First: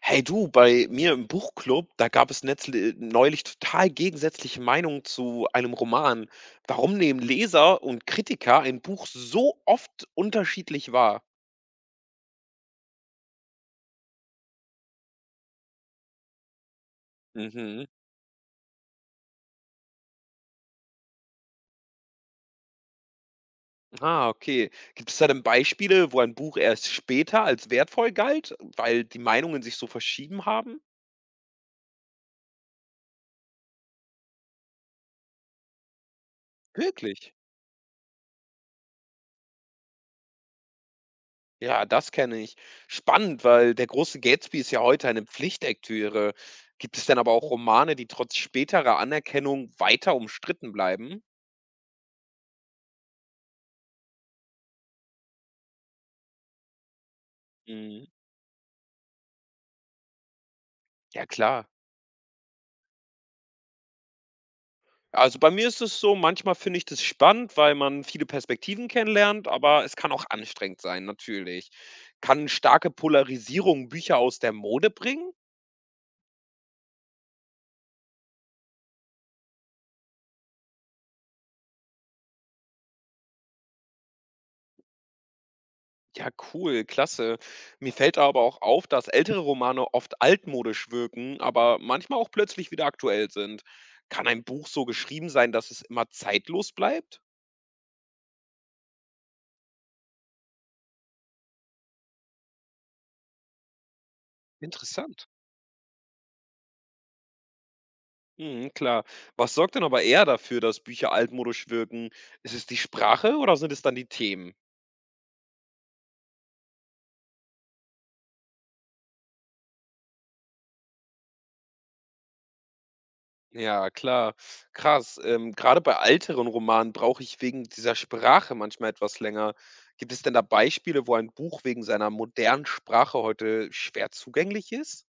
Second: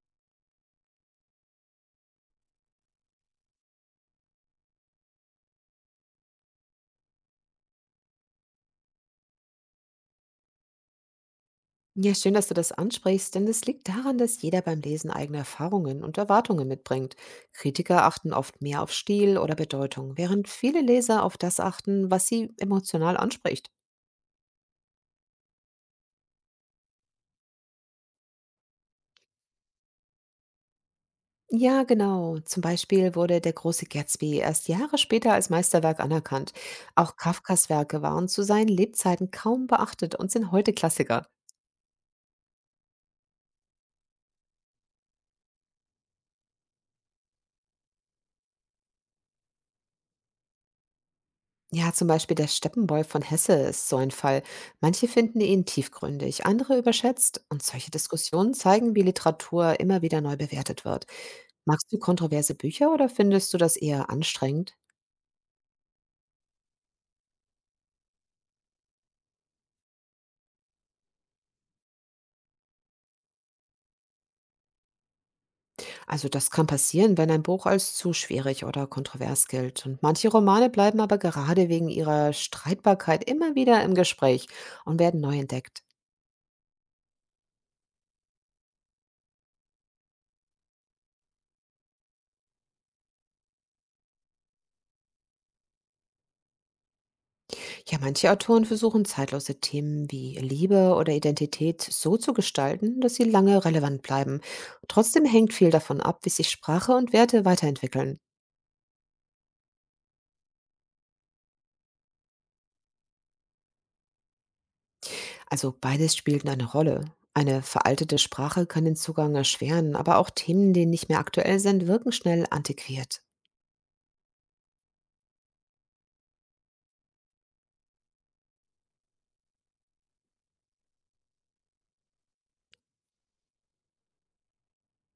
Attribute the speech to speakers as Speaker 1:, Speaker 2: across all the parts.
Speaker 1: Hey du, bei mir im Buchclub, da gab es neulich total gegensätzliche Meinungen zu einem Roman. Warum nehmen Leser und Kritiker ein Buch so oft unterschiedlich wahr?
Speaker 2: Ja, schön, dass du das ansprichst, denn es liegt daran, dass jeder beim Lesen eigene Erfahrungen und Erwartungen mitbringt.
Speaker 1: Mhm.
Speaker 2: Kritiker achten oft mehr auf Stil oder Bedeutung, während viele Leser auf das achten, was sie emotional anspricht.
Speaker 1: Ah, okay. Gibt es da denn Beispiele, wo ein Buch erst später als wertvoll galt, weil die Meinungen sich so verschieben haben?
Speaker 2: Ja, genau. Zum Beispiel wurde der große Gatsby erst Jahre später als Meisterwerk anerkannt. Auch
Speaker 1: Wirklich?
Speaker 2: Kafkas Werke waren zu seinen Lebzeiten kaum beachtet und sind heute Klassiker.
Speaker 1: Ja, das kenne ich. Spannend, weil der große Gatsby ist ja heute eine Pflichtlektüre. Gibt es denn aber auch Romane, die trotz späterer Anerkennung weiter umstritten bleiben?
Speaker 2: Ja, zum Beispiel der Steppenboy von Hesse ist so ein Fall. Manche finden ihn tiefgründig, andere überschätzt. Und solche
Speaker 1: Mhm.
Speaker 2: Diskussionen zeigen, wie Literatur immer wieder neu bewertet wird.
Speaker 1: Ja klar.
Speaker 2: Magst du kontroverse Bücher oder findest du das eher anstrengend?
Speaker 1: Also, bei mir ist es so, manchmal finde ich das spannend, weil man viele Perspektiven kennenlernt, aber es kann auch anstrengend sein, natürlich. Kann starke Polarisierung Bücher aus der Mode bringen?
Speaker 2: Also das kann passieren, wenn ein Buch als zu schwierig oder kontrovers gilt. Und manche Romane bleiben aber gerade wegen ihrer Streitbarkeit immer wieder im Gespräch und werden neu entdeckt.
Speaker 1: Ja, cool, klasse. Mir fällt aber auch auf, dass ältere Romane oft altmodisch wirken, aber manchmal auch plötzlich wieder aktuell sind. Kann ein Buch so geschrieben sein, dass es immer zeitlos bleibt?
Speaker 2: Ja, manche Autoren versuchen zeitlose Themen wie Liebe oder Identität so zu gestalten, dass sie lange relevant bleiben. Trotzdem
Speaker 1: Interessant.
Speaker 2: hängt viel davon ab, wie sich Sprache und Werte weiterentwickeln.
Speaker 1: Mhm, klar. Was sorgt denn aber eher dafür, dass Bücher altmodisch wirken? Ist es die Sprache oder sind es dann die Themen?
Speaker 2: Also beides spielt eine Rolle. Eine veraltete Sprache kann den Zugang erschweren, aber auch Themen, die nicht mehr aktuell sind, wirken schnell antiquiert.
Speaker 1: Ja, klar. Krass. Gerade bei älteren Romanen brauche ich wegen dieser Sprache manchmal etwas länger. Gibt es denn da Beispiele, wo ein Buch wegen seiner modernen Sprache heute schwer zugänglich ist?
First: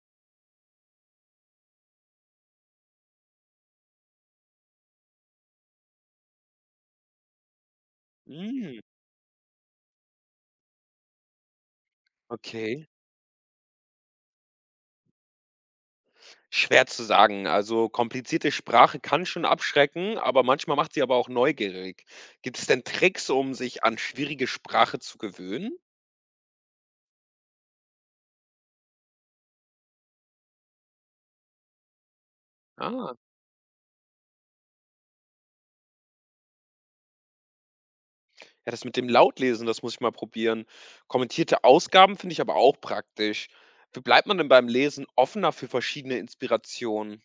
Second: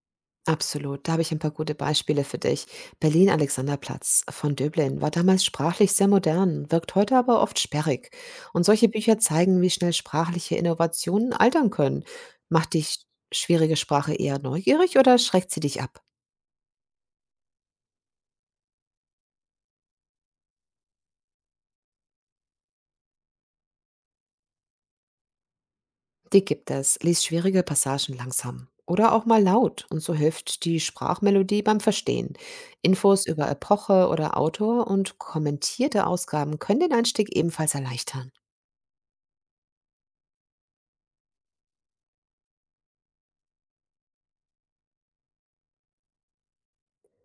Speaker 2: Absolut, da habe ich ein paar gute Beispiele für dich. Berlin Alexanderplatz von Döblin war damals sprachlich sehr modern, wirkt heute aber oft sperrig. Und
Speaker 1: Mhm,
Speaker 2: solche Bücher zeigen, wie schnell sprachliche Innovationen altern können. Macht
Speaker 1: okay.
Speaker 2: dich schwierige Sprache eher neugierig oder schreckt sie dich ab?
Speaker 1: Schwer zu sagen. Also komplizierte Sprache kann schon abschrecken, aber manchmal macht sie aber auch neugierig. Gibt es denn Tricks, um sich an schwierige Sprache zu gewöhnen?
Speaker 2: Die gibt es. Lies schwierige Passagen langsam oder auch mal laut und so hilft die Sprachmelodie beim Verstehen.
Speaker 1: Ah.
Speaker 2: Infos über Epoche oder Autor und kommentierte Ausgaben können den Einstieg ebenfalls erleichtern.
Speaker 1: Ja, das mit dem Lautlesen, das muss ich mal probieren. Kommentierte Ausgaben finde ich aber auch praktisch. Wie bleibt man denn beim Lesen offener für verschiedene Inspirationen?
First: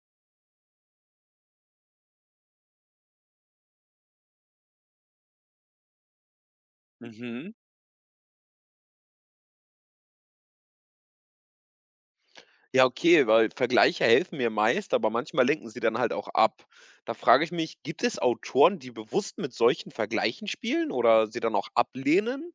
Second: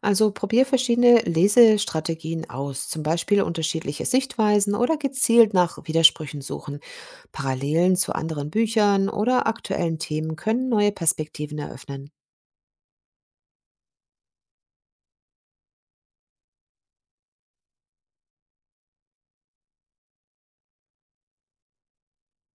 Speaker 2: Also probier verschiedene Lesestrategien aus, zum Beispiel unterschiedliche Sichtweisen oder gezielt nach Widersprüchen suchen.
Speaker 1: Mhm.
Speaker 2: Parallelen zu anderen Büchern oder aktuellen Themen können neue Perspektiven eröffnen.
Speaker 1: Ja, okay, weil Vergleiche helfen mir meist, aber manchmal lenken sie dann halt auch ab. Da frage ich mich, gibt es Autoren, die bewusst mit solchen Vergleichen spielen oder sie dann auch ablehnen?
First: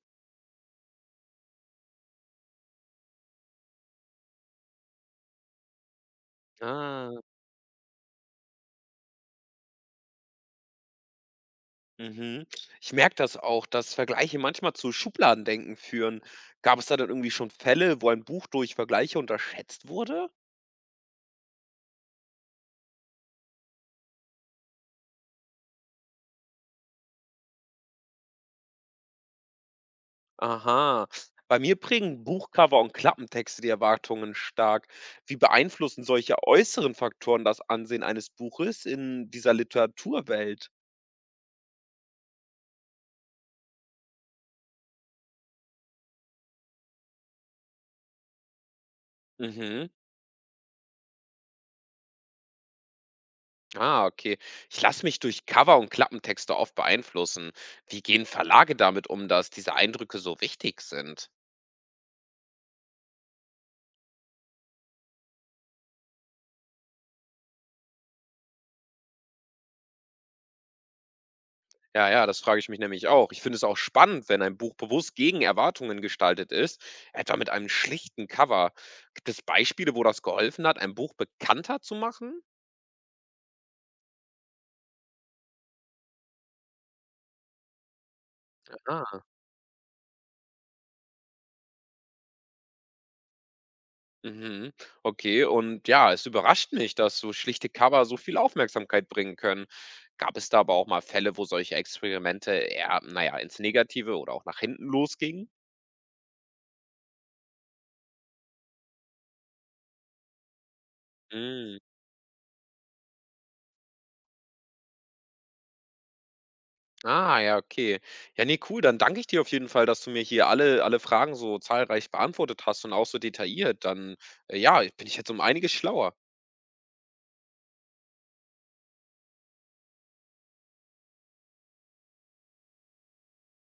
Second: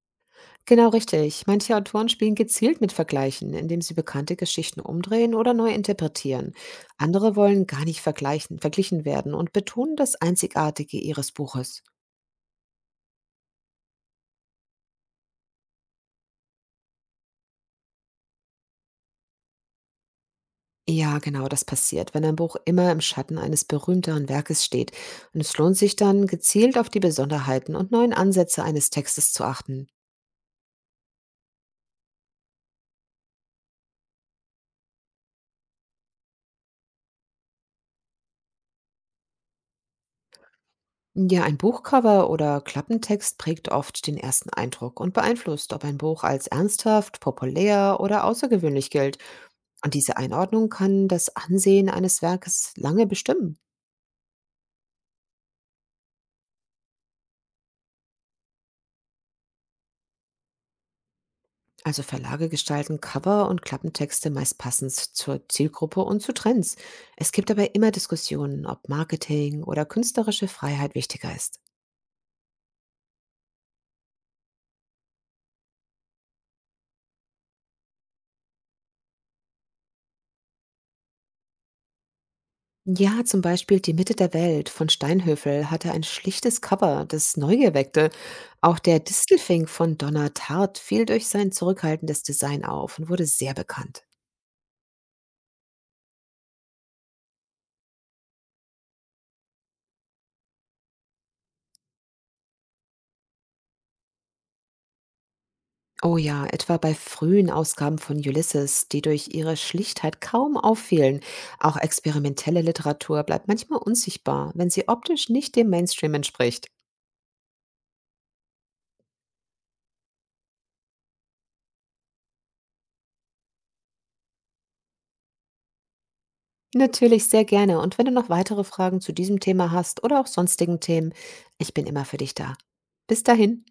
Speaker 2: Genau richtig. Manche Autoren spielen gezielt mit Vergleichen, indem sie bekannte Geschichten umdrehen oder neu interpretieren.
Speaker 1: Ah,
Speaker 2: Andere wollen gar nicht verglichen werden und betonen das Einzigartige ihres Buches.
Speaker 1: mhm. Ich merke das auch, dass Vergleiche manchmal zu Schubladendenken führen. Gab es da dann irgendwie schon Fälle, wo ein Buch durch Vergleiche unterschätzt wurde?
Speaker 2: Ja, genau das passiert, wenn ein Buch immer im Schatten eines berühmteren Werkes steht. Und es lohnt sich dann, gezielt auf die Besonderheiten und neuen Ansätze eines Textes zu achten.
Speaker 1: Aha. Bei mir prägen Buchcover und Klappentexte die Erwartungen stark. Wie beeinflussen solche äußeren Faktoren das Ansehen eines Buches in dieser Literaturwelt?
Speaker 2: Ja, ein Buchcover oder Klappentext prägt oft den ersten Eindruck und beeinflusst, ob ein Buch als ernsthaft, populär oder außergewöhnlich gilt.
Speaker 1: Mhm.
Speaker 2: Und diese Einordnung kann das Ansehen eines Werkes lange bestimmen.
Speaker 1: Ah, okay. Ich lasse mich durch Cover und Klappentexte oft beeinflussen. Wie gehen Verlage damit um, dass diese Eindrücke so wichtig sind?
Speaker 2: Also Verlage gestalten Cover und Klappentexte meist passend zur Zielgruppe und zu Trends. Es gibt aber immer Diskussionen, ob Marketing oder künstlerische Freiheit wichtiger ist.
Speaker 1: Ja, ja, das frage ich mich nämlich auch. Ich finde es auch spannend, wenn ein Buch bewusst gegen Erwartungen gestaltet ist, etwa mit einem schlichten Cover. Gibt es Beispiele, wo das geholfen hat, ein Buch bekannter zu machen?
Speaker 2: Ja, zum Beispiel Die Mitte der Welt von Steinhöfel hatte ein schlichtes Cover, das Neugier weckte. Auch der
Speaker 1: Ah,
Speaker 2: Distelfink von Donner Tart fiel durch sein zurückhaltendes Design auf und wurde sehr bekannt.
Speaker 1: mhm. Okay, und ja, es überrascht mich, dass so schlichte Cover so viel Aufmerksamkeit bringen können. Gab es da aber auch mal Fälle, wo solche Experimente eher, naja, ins Negative oder auch nach hinten losgingen?
Speaker 2: Oh ja, etwa bei frühen Ausgaben von Ulysses, die durch ihre Schlichtheit kaum auffehlen. Auch
Speaker 1: Mm.
Speaker 2: experimentelle Literatur bleibt manchmal unsichtbar, wenn sie optisch nicht dem Mainstream entspricht.
Speaker 1: Ah, ja, okay. Ja, nee, cool. Dann danke ich dir auf jeden Fall, dass du mir hier alle Fragen so zahlreich beantwortet hast und auch so detailliert. Dann, ja, bin ich jetzt um einiges schlauer.
Speaker 2: Natürlich sehr gerne. Und wenn du noch weitere Fragen zu diesem Thema hast oder auch sonstigen Themen, ich bin immer für dich da. Bis dahin.